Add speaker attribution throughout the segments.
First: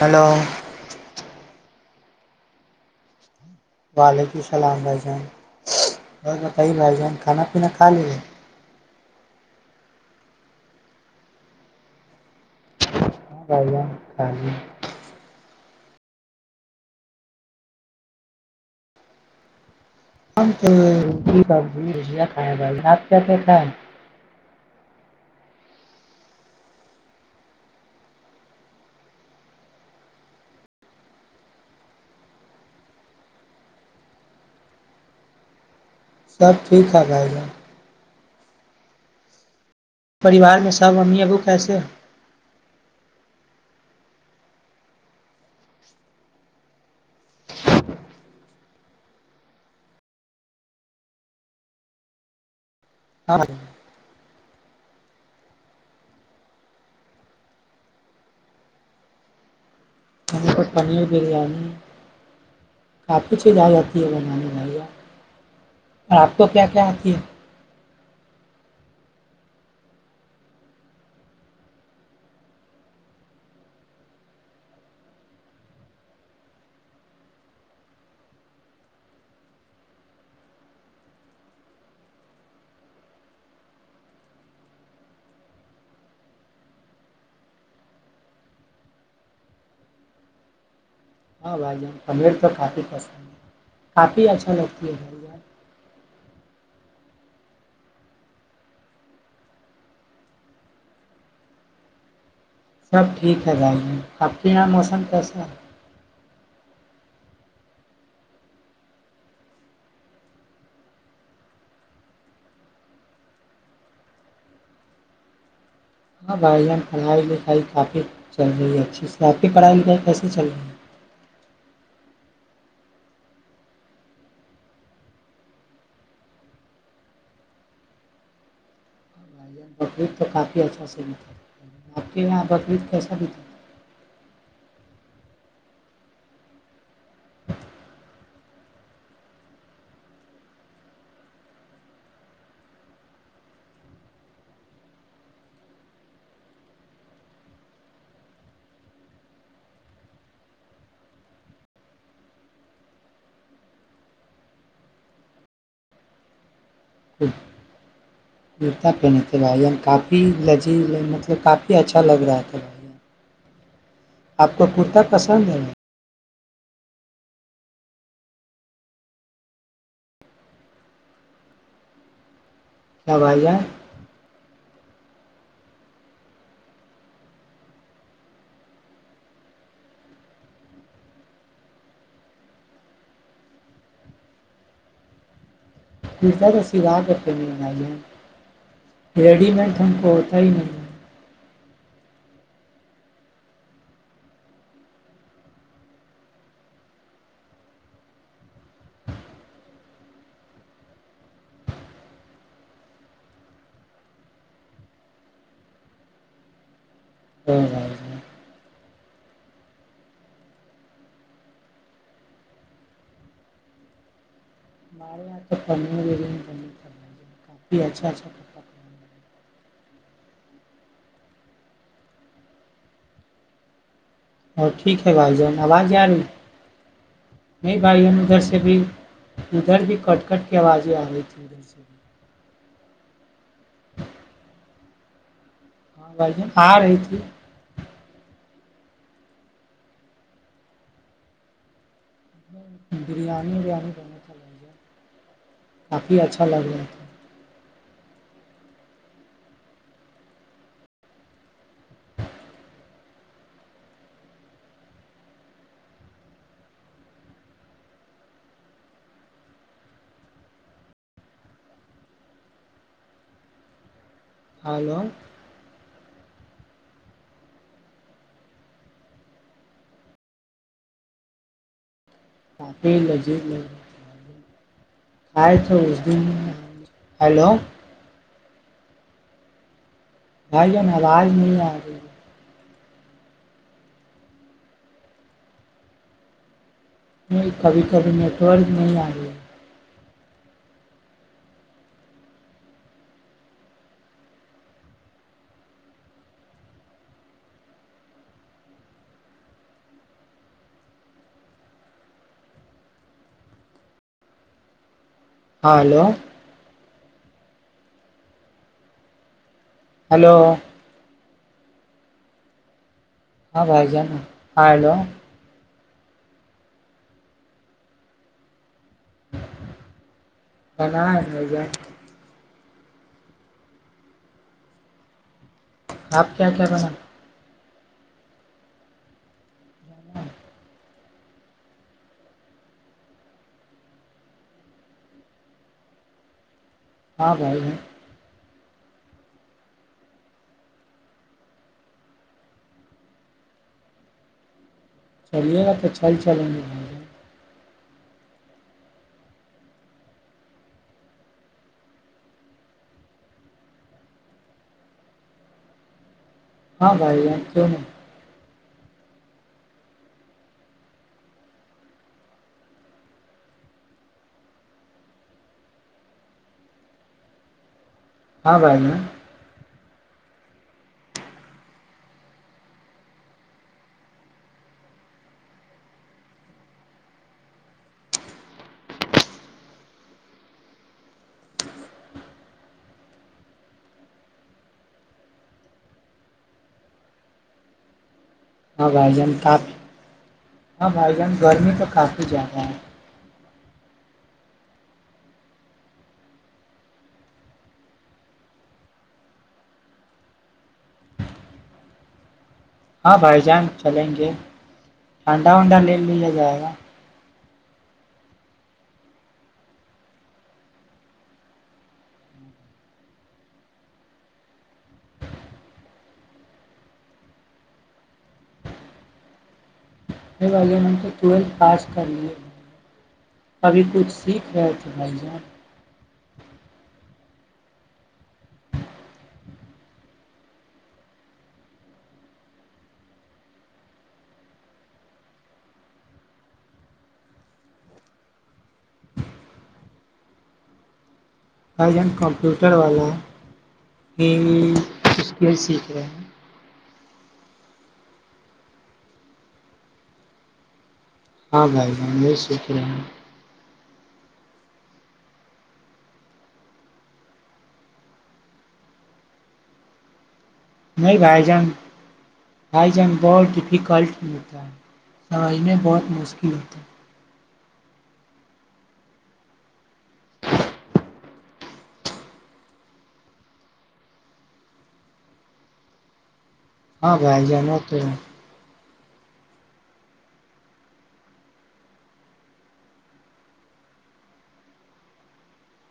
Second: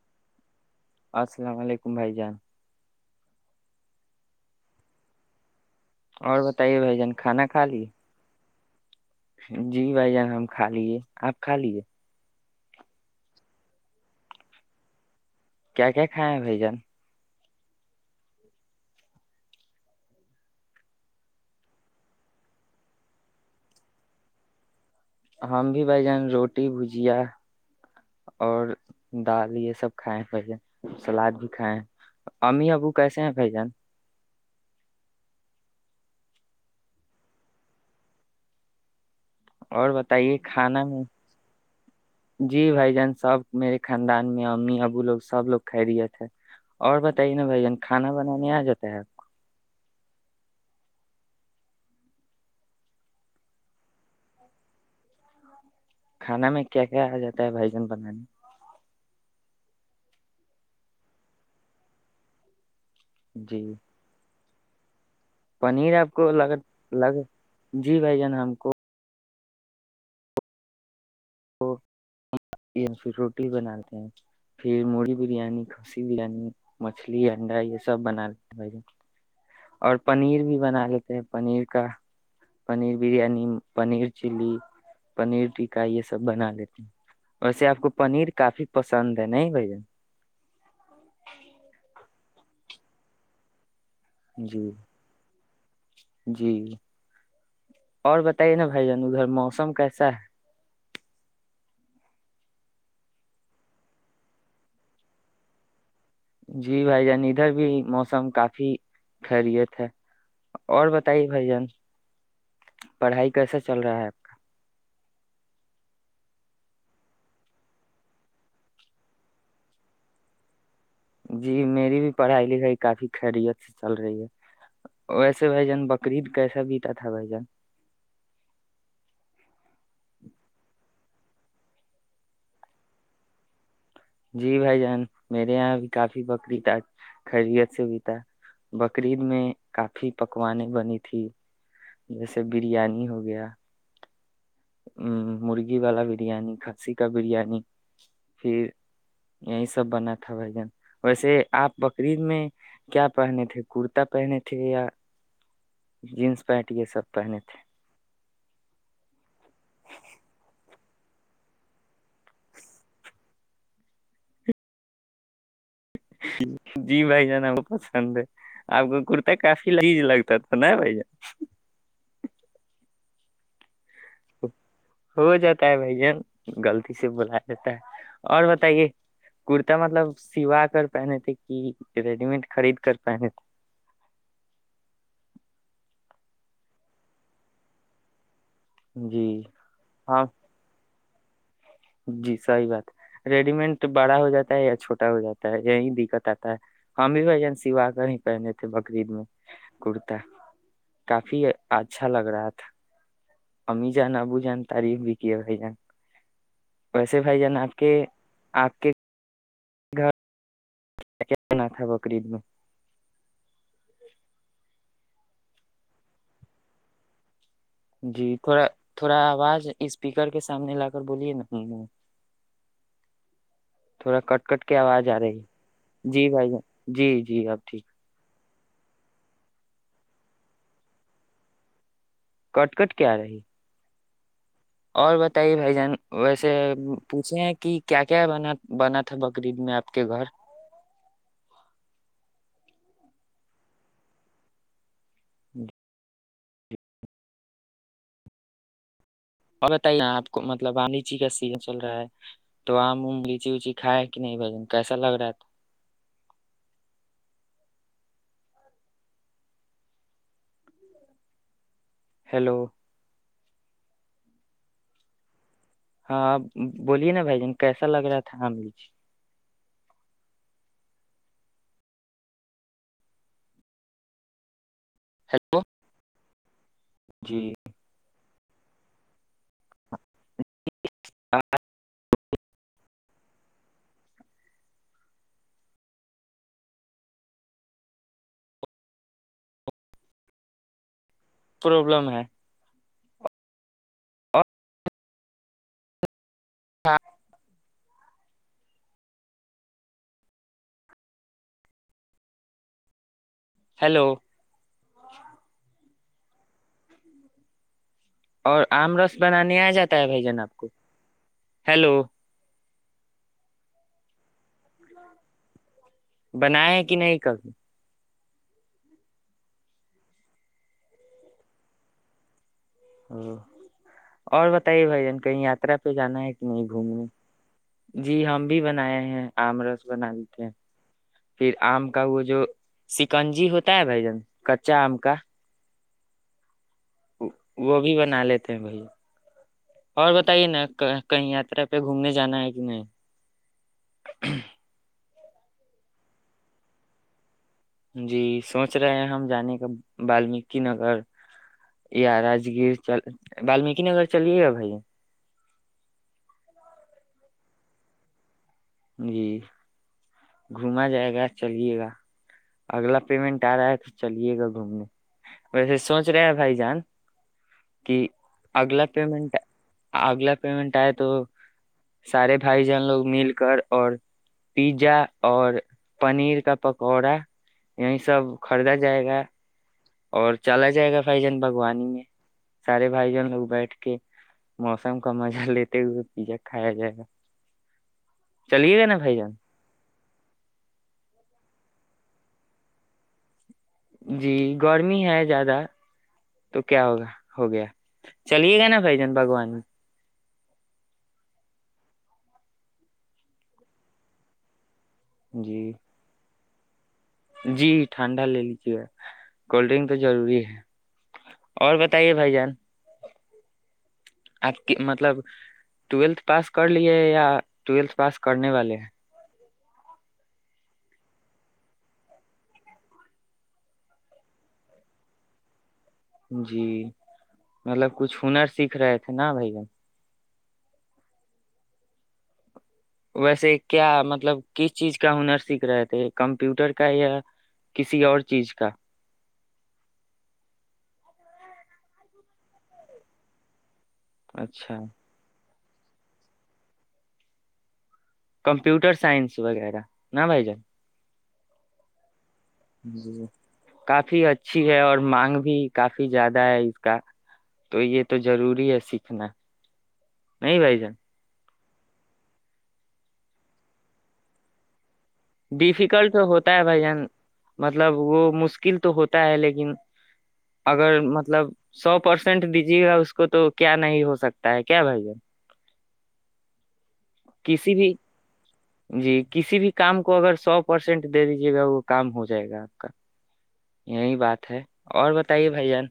Speaker 1: Hello
Speaker 2: السلام علیکم بھائی جان
Speaker 1: وعلیکم السلام ریضان بس
Speaker 2: اور
Speaker 1: بتائی
Speaker 2: بتائیے
Speaker 1: بائی
Speaker 2: بھائی جان
Speaker 1: جین کانا
Speaker 2: کھانا کھا
Speaker 1: پینا کا لی
Speaker 2: لیے
Speaker 1: لے
Speaker 2: جی بھائی جان ہم کھا لیے آپ کھا لیے
Speaker 1: ہاں بائییا کھا گ
Speaker 2: کیا کیا کھائے ہے بھائی جان
Speaker 1: تو روٹی ببزی بزیا کھیں بھائی آپ کیا کیا کھائیں
Speaker 2: ہم بھی بھائی جان روٹی بھجیا اور دال یہ سب کھائے بھائی ج سلاد بھی کھائے ہیں امی ابو کیسے ہیں بھائی جان
Speaker 1: سب ٹھیک ٹھاک بھ جان
Speaker 2: اور بتائیے
Speaker 1: پریوار
Speaker 2: کھانا
Speaker 1: سب
Speaker 2: میں
Speaker 1: امی ابو کیسے ہیں؟
Speaker 2: جی بھائی جان سب میرے خاندان میں امی ابو لوگ سب لوگ کھہ دیے تھے اور بتائیے نا بھ جن کھانا بنانے آ جاتا ہے آپ
Speaker 1: ہاں
Speaker 2: کھانا میں کیا کیا آ جاتا ہے بھائیجن بنانے
Speaker 1: کند پ پنیر بریانی کافی چیز
Speaker 2: جی
Speaker 1: آ جاتی ہے وہ بانے [inaudible]
Speaker 2: پنیر آپ کو الگ الگ جی بھائی جان ہم کو کو پھر روٹی بنا لیتے ہیں پھر موی بریانی کھسی بریانی مچھلی انڈا یہ سب بنا لیتے ہیں بھائی اور پنیر بھی بنا لیتے ہیں پنیر کا پنیر بریانی پنیر چلی پنیر ٹکا یہ سب بنا لیتے ہیں ویسے آپ کو پنیر کافی پسند ہے نہیں بھائی
Speaker 1: ہاں بھائی جان پمیر تو کافی پسند ہے کافی اچھا
Speaker 2: جی
Speaker 1: لگتی ہے بھار
Speaker 2: جی اور بتائیے نا بھائی جان ادھر موسم کیسا ہے
Speaker 1: سب ٹھیک ہے بائی آپ کے یہاں موسم کیسا ہے
Speaker 2: جی بھائی جان ادھر بھی موسم کافی خیریت ہے اور بتائیے بھائی جان پڑھائی کیسا چل رہا ہے آپ کا
Speaker 1: ہاں بھائی ہم پڑھائی لکھائی کافی چل رہی ہے اچھی سے آپ کی پڑھائی لکھائی کیسے چل رہی ہے
Speaker 2: جی میری بھی پڑھائی لکھائی کافی خیریت سے چل رہی ہے ویسے بھائی جان بقرریید کیسا بیتا تھا بھائی جان
Speaker 1: بھائی جان بقرعید تو کافی اچھا سے بتا آپ کے یہاں بدریت کیسا بتا
Speaker 2: جی بھائی جان میرے یہاں بھی کافی بکریید خیریت سے بھی تھا بقرریید میں کافی پکوان بنی تھی جیسے بریانی ہو گیا ا مرغی والا بریانی کھنسی کا بریانی پھر یہی سب بنا تھا بھجن ویسے آپ بکریید میں کیا پہنے تھے کرتا پہنے تھے یا جینس پینٹ یہ سب پہنے تھے
Speaker 1: جوتا پہنے چلا کافی لگ جی مطلب کافی اچھا لگ رہا تھا بھ آپ کو کرتا پسند ہے
Speaker 2: جی بھائی جانا وہ پسند ہے آپ کو کرتا کافی لحج لگتا تھا نا بھائی جان
Speaker 1: کیا بائی جائے
Speaker 2: ہو جاتا ہے بھائی جن غلط سے بلا جاتا ہے اور بتائیے کرتا مطلب سوا کر پہنے تھے کہ ریڈی مڈ خرید کر پہنے تھے
Speaker 1: کفا تو س راہ کرتے نہیں
Speaker 2: تھے جی
Speaker 1: ریڈیمڈ ن کو
Speaker 2: ہاں
Speaker 1: ہوتائی نہیں
Speaker 2: جی سحی بات ریڈی مٹ بڑا ہو جاتا ہے یا چھوٹا ہو جاتا ہے یہی دقت آتا ہے ہم بھی بھائی جان سوا کر ہی پہنے تھے بکرریید میں کرتا کافی اچھا لگ رہا تھا امی جان ابو جان تعریف بھی کیے بھائی جان ویسے بھائی
Speaker 1: او
Speaker 2: جان آپ کے
Speaker 1: جان
Speaker 2: آپ کے گھر میں کیا بنا تھا بقریید میں
Speaker 1: [inaudible] [inaudible]
Speaker 2: جی
Speaker 1: کپڑا
Speaker 2: تھوڑا تھوڑا آواز اسپیکر کے سامنے لا کر بولیے نا تھوڑا کٹ کٹ
Speaker 1: اور
Speaker 2: کے
Speaker 1: ٹھیک
Speaker 2: آواز
Speaker 1: ہے
Speaker 2: آ
Speaker 1: بھائی
Speaker 2: رہی
Speaker 1: جان آواز آ
Speaker 2: ہے
Speaker 1: رہی
Speaker 2: جی بھائی جان جی جی اب
Speaker 1: نہیں
Speaker 2: ٹھیک
Speaker 1: بھائی جان ادھر سے بھی ادھر بھی کٹ کٹ کی آوازیں آ رہی ادھر سے بھی
Speaker 2: کٹ کٹ کیا رہی اور بھائی جان
Speaker 1: ہاں بھائی
Speaker 2: ویسے
Speaker 1: جان آ رہی تھی
Speaker 2: پوچھے ہیں کہ کیا کیا بناات بنا تھا بقرریید میں آپ کے گھر
Speaker 1: بریانی وریانی ب اھ ہے آپی اچ کھلا جتا
Speaker 2: اور بتائیے آپ کو مطلب عالیچی کا سیزن چل رہا ہے تو آم ام لیچی وچی کھائے کہ نہیں بھجن کیسا لگ رہا تھا ہیلو
Speaker 1: ہلو
Speaker 2: ہاں بولیے نا بھائی جان کیسا لگ رہا تھا
Speaker 1: کافی نجیب نہیں آئے
Speaker 2: ہیلو
Speaker 1: تو اس دن
Speaker 2: جی
Speaker 1: ہلو بھائی جان آواز نہیں آ رہی ہے نہیں کبھی کبھی نیٹ ورک نہیں آ گیا ہے
Speaker 2: پروبلم ہے اور ہاں ہیلو
Speaker 1: ہالو
Speaker 2: اور آم رس بنانے آئے جاتا ہے بھائی
Speaker 1: ہلو
Speaker 2: جان آپ کو ہیلو
Speaker 1: ہاں بھائی جانا ہاں ہیلو
Speaker 2: بنایا کہ نہیں کب
Speaker 1: بنا ہے بھیا
Speaker 2: اور بتائیے بھائی جن کہیں آ ترا پہ جانا ہے
Speaker 1: آپ
Speaker 2: کہ
Speaker 1: کیا
Speaker 2: نہیں
Speaker 1: کیا بنا
Speaker 2: گھومنے جی ہم بھی بنائے ہیں آم رس بنا لیتے ہیں پھر آم کا وہ جو سکنجی ہوتا ہے بھائی جان کچا آم کا
Speaker 1: ہاں بھائی
Speaker 2: وہ
Speaker 1: جان
Speaker 2: بھی بنا لیتے بھ اور بتائیے نا کہیں یاترا پہ گھومنے جانا ہے کہ نہیں
Speaker 1: چلیے گا تو اچھا ہی چل
Speaker 2: جی سوچ رہے ہیں ہم جانے کا بمیک نگر یا راجگیر بمیک نگر چلیے گا بھائی
Speaker 1: ہاں بھائی یہاں کیوں نہیں
Speaker 2: جی گھما جائے گا چلیے گا اگلا پیمنٹ آ رہا ہے تو چلیے گا گھومنے ویسے سوچ رہے ہیں بھائی جان کہ
Speaker 1: ہاں بھائی
Speaker 2: اگلا
Speaker 1: جان
Speaker 2: پیمنٹ ہے اگلا پیمنٹ آئے تو سارے بھائی جان لوگ مل کر اور پیزا اور پنیر کا پکوڑا یہیں سب خریدا جائے گا اور چلا جائے گا بھائی جان باگوانی میں سارے بھائی جان لوگ بیٹھ کے موسم کا مزہ لیتے ہوئے پزا کھایا جائے گا چلیے گا
Speaker 1: ہاں
Speaker 2: نا
Speaker 1: بھائی جان کاف ہاں بھائی جان گرمی کا کافی جگہ ہیں
Speaker 2: جی گرمی ہے زیادہ تو کیا ہوگا ہو گیا چلیے گا نا بھائی جان بھگوان
Speaker 1: ہاں بھائی جان چلیں گے انڈا
Speaker 2: جی
Speaker 1: ونڈا لے لیا جائے گا ہ [unintelligible]
Speaker 2: جی ٹھنڈا لے لیجیے گ کولڈ ڈرنک تو ضروری ہے اور بتائیے بھائی جان آپ مطلب ٹویلھ پاس کر لیے یا ٹویلھ پاس کرنے والے ہیں
Speaker 1: واللین ٹویلھ پاس کر لیے ابھی کچھ سیکھ رہے تھ بھائی جان
Speaker 2: جی مطلب کچھ ہنر سیکھ رہے تھے نا بھائییا ویسے کیا مطلب کس چیز کا ہنر سیکھ رہے تھے کمپیوٹر کا یا کسی اور چیز کا
Speaker 1: آ ج ہم کمپیوٹر والا ہوں
Speaker 2: اچھا
Speaker 1: [unintelligible] ک سیکھ رہے ہیں
Speaker 2: کمپیوٹر سائنس وغیرہ نہ بھائی جان
Speaker 1: ہاں بھائی بھائی یہ سوچ رہے ہیں [unintelligible]
Speaker 2: جی کافی اچھی ہے اور مانگ بھی کافی زیادہ ہے اس کا تو یہ تو ضروری ہے سیکھنا نہیں بھائی جان
Speaker 1: نہیں بھائی جان ہائی جن بہت ڈیفیکلٹ متا ہے [unintelligible] سمجھنے بہت
Speaker 2: ڈیفیکلٹ تو ہوتا
Speaker 1: مشکل
Speaker 2: ہے بھائی جان مطلب وہ مشکل تو ہوتا ہے لیکن اگر مطب مطلب سو پرسینٹ دیجیے گا اس کو تو کیا نہیں ہو سکتا ہے کیا بھائی
Speaker 1: ہاں گائی
Speaker 2: کسی
Speaker 1: جانا
Speaker 2: بھی
Speaker 1: تو [unintelligible]
Speaker 2: جی کسی بھی کام آ کو اگر سو پرسینٹ دے دیجیے گا وہ کام ہو جائے گا آپ کا یہی بات ہے اور بتائیے بھ جان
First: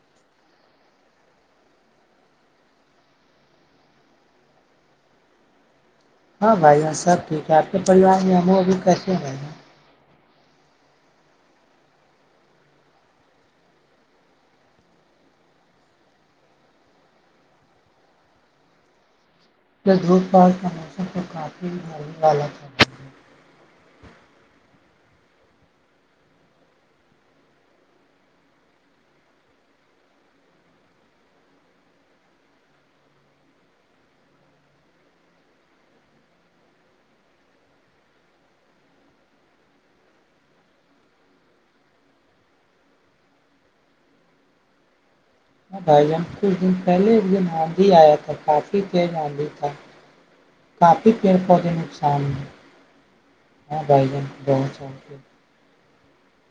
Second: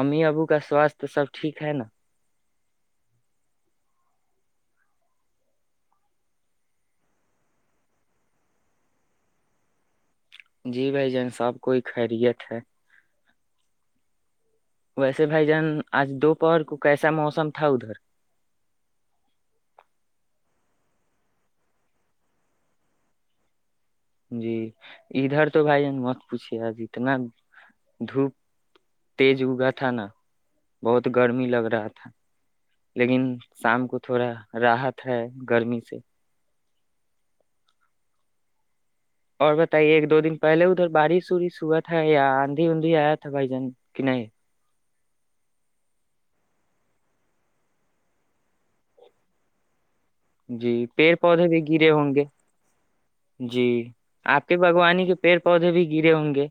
Speaker 2: امی ابو کا سواستھ سب ٹھیک ہے نا
Speaker 1: ہاں بھائی سب ٹھیک ہے آپ کے پریوار میں ہم اب کیس ہیں بھائی
Speaker 2: جی بھائی جان سب کوئی خیریت ہے ویسے بھائی جان آج دوپہر کو کیسا موسم تھا ادھر
Speaker 1: یہ دروت پار کا موسم کو کافی بی والا چل ہے
Speaker 2: جی ادھر تو بھائیین مت پوچھیے آج اتنا دھوپ تیز اگا تھا نا بہت گرمی لگ رہا تھا لیکن شام کو تھوڑا راحت ہے گرمی سے اور بتائیے ایک دو دن پہلے ادھر بارش وورش ہوا تھا یا آندھی اندھی آیا تھا بھائی جان کہ نہیں
Speaker 1: ہ بھائی جان کچھ دن پہلے ایک دن آندھی آیا تھا کافی تیز آندھی تھا
Speaker 2: جی
Speaker 1: کافی
Speaker 2: پیڑ پودے بھی گرے ہوں
Speaker 1: نقصان
Speaker 2: گے
Speaker 1: ہوئے۔
Speaker 2: جی
Speaker 1: ہاں بھائی جان
Speaker 2: آپ کے
Speaker 1: بہت
Speaker 2: باگوانی کے
Speaker 1: سارے
Speaker 2: پیڑ پودے بھی گیرے ہنے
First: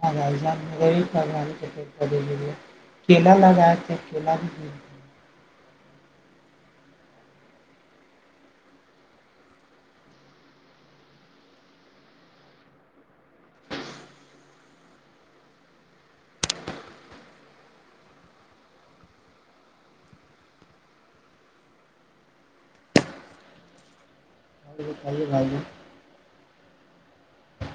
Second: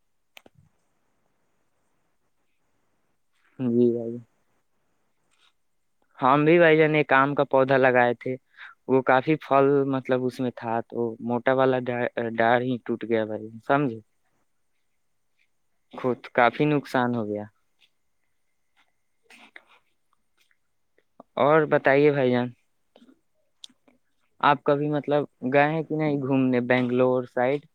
Speaker 1: ہ الان م ہے [unintelligible] کیلا لگا
Speaker 2: جی
Speaker 1: کہ
Speaker 2: بھائی
Speaker 1: کیلا بھی م
Speaker 2: ہم بھی بھ جن ایک آم کا پودا لگائے تھے وہ کافی پھل مطلب اس میں تھا تو موٹا والا ڈار ہی ٹوٹ گیا بھائی ج سمجھے خود کافی نقصان ہو گیا ہ [unintelligible] اور بتائیے بھائی جان آپ
Speaker 1: اور
Speaker 2: کبھی مطلب
Speaker 1: بتائیے بھائی جان
Speaker 2: گئے ہیں کہ نہیں گھومنے بنگلور سائڈ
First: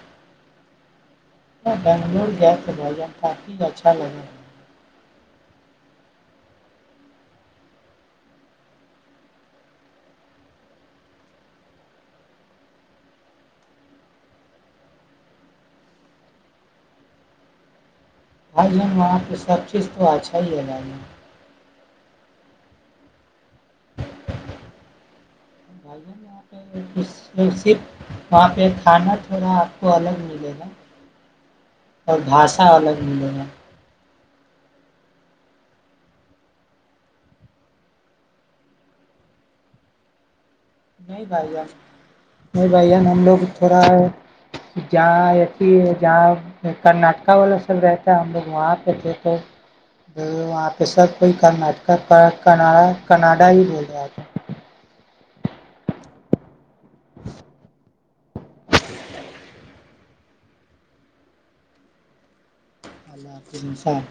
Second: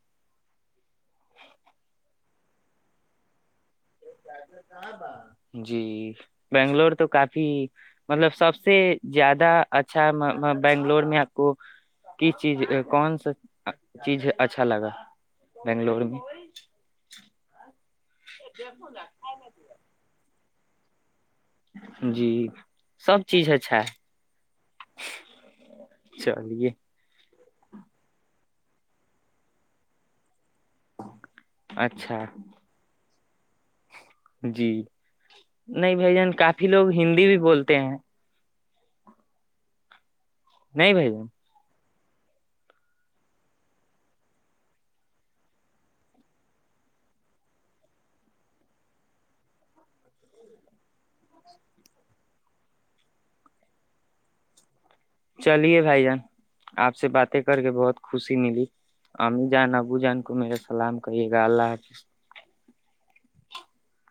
Speaker 1: بنگلور گیس سے با کافی اچھا لگتا ہے
Speaker 2: جی بنگلور تو کافی مطلب سب سے زیادہ اچھا بنگلور میں آپ کو کس چیز کون سا چیز اچھا لگا بنگلور میں
Speaker 1: بھائی ہم وہاں پہ سب چیز تو اچھا اور لام [unintelligible]
Speaker 2: جی سب چیز اچھا ہے
Speaker 1: بھائی ج یہاں
Speaker 2: چلیے
Speaker 1: پہ کچ [unintelligible] تو صرف وہاں پہ کھانا تھوڑا آپ کو الگ ملےا اور
Speaker 2: اچھا
Speaker 1: بھشا الگ [unintelligible] بلہ [unintelligible]
Speaker 2: جی نہیں بھائی جان کافی لوگ ہندی بھی بولتے ہیں
Speaker 1: نہیں بھائی یار نہیں بھائیین ہم لوگ تھوڑا جہاں ای جہاں کرناٹک والا سب رہتا ہم لوگ وہاں پہ تھے تو وہاں پہ سب کوئی کرناٹکناا کناڈا ہی بول رہا تھا
Speaker 2: چلیے بھائی جان آپ سے باتیں کر کے بہت خوشی ملی امی جان ابو جان کو میرا سلام کریے گا اللہ حافظ
Speaker 1: ال حفنس [unintelligible]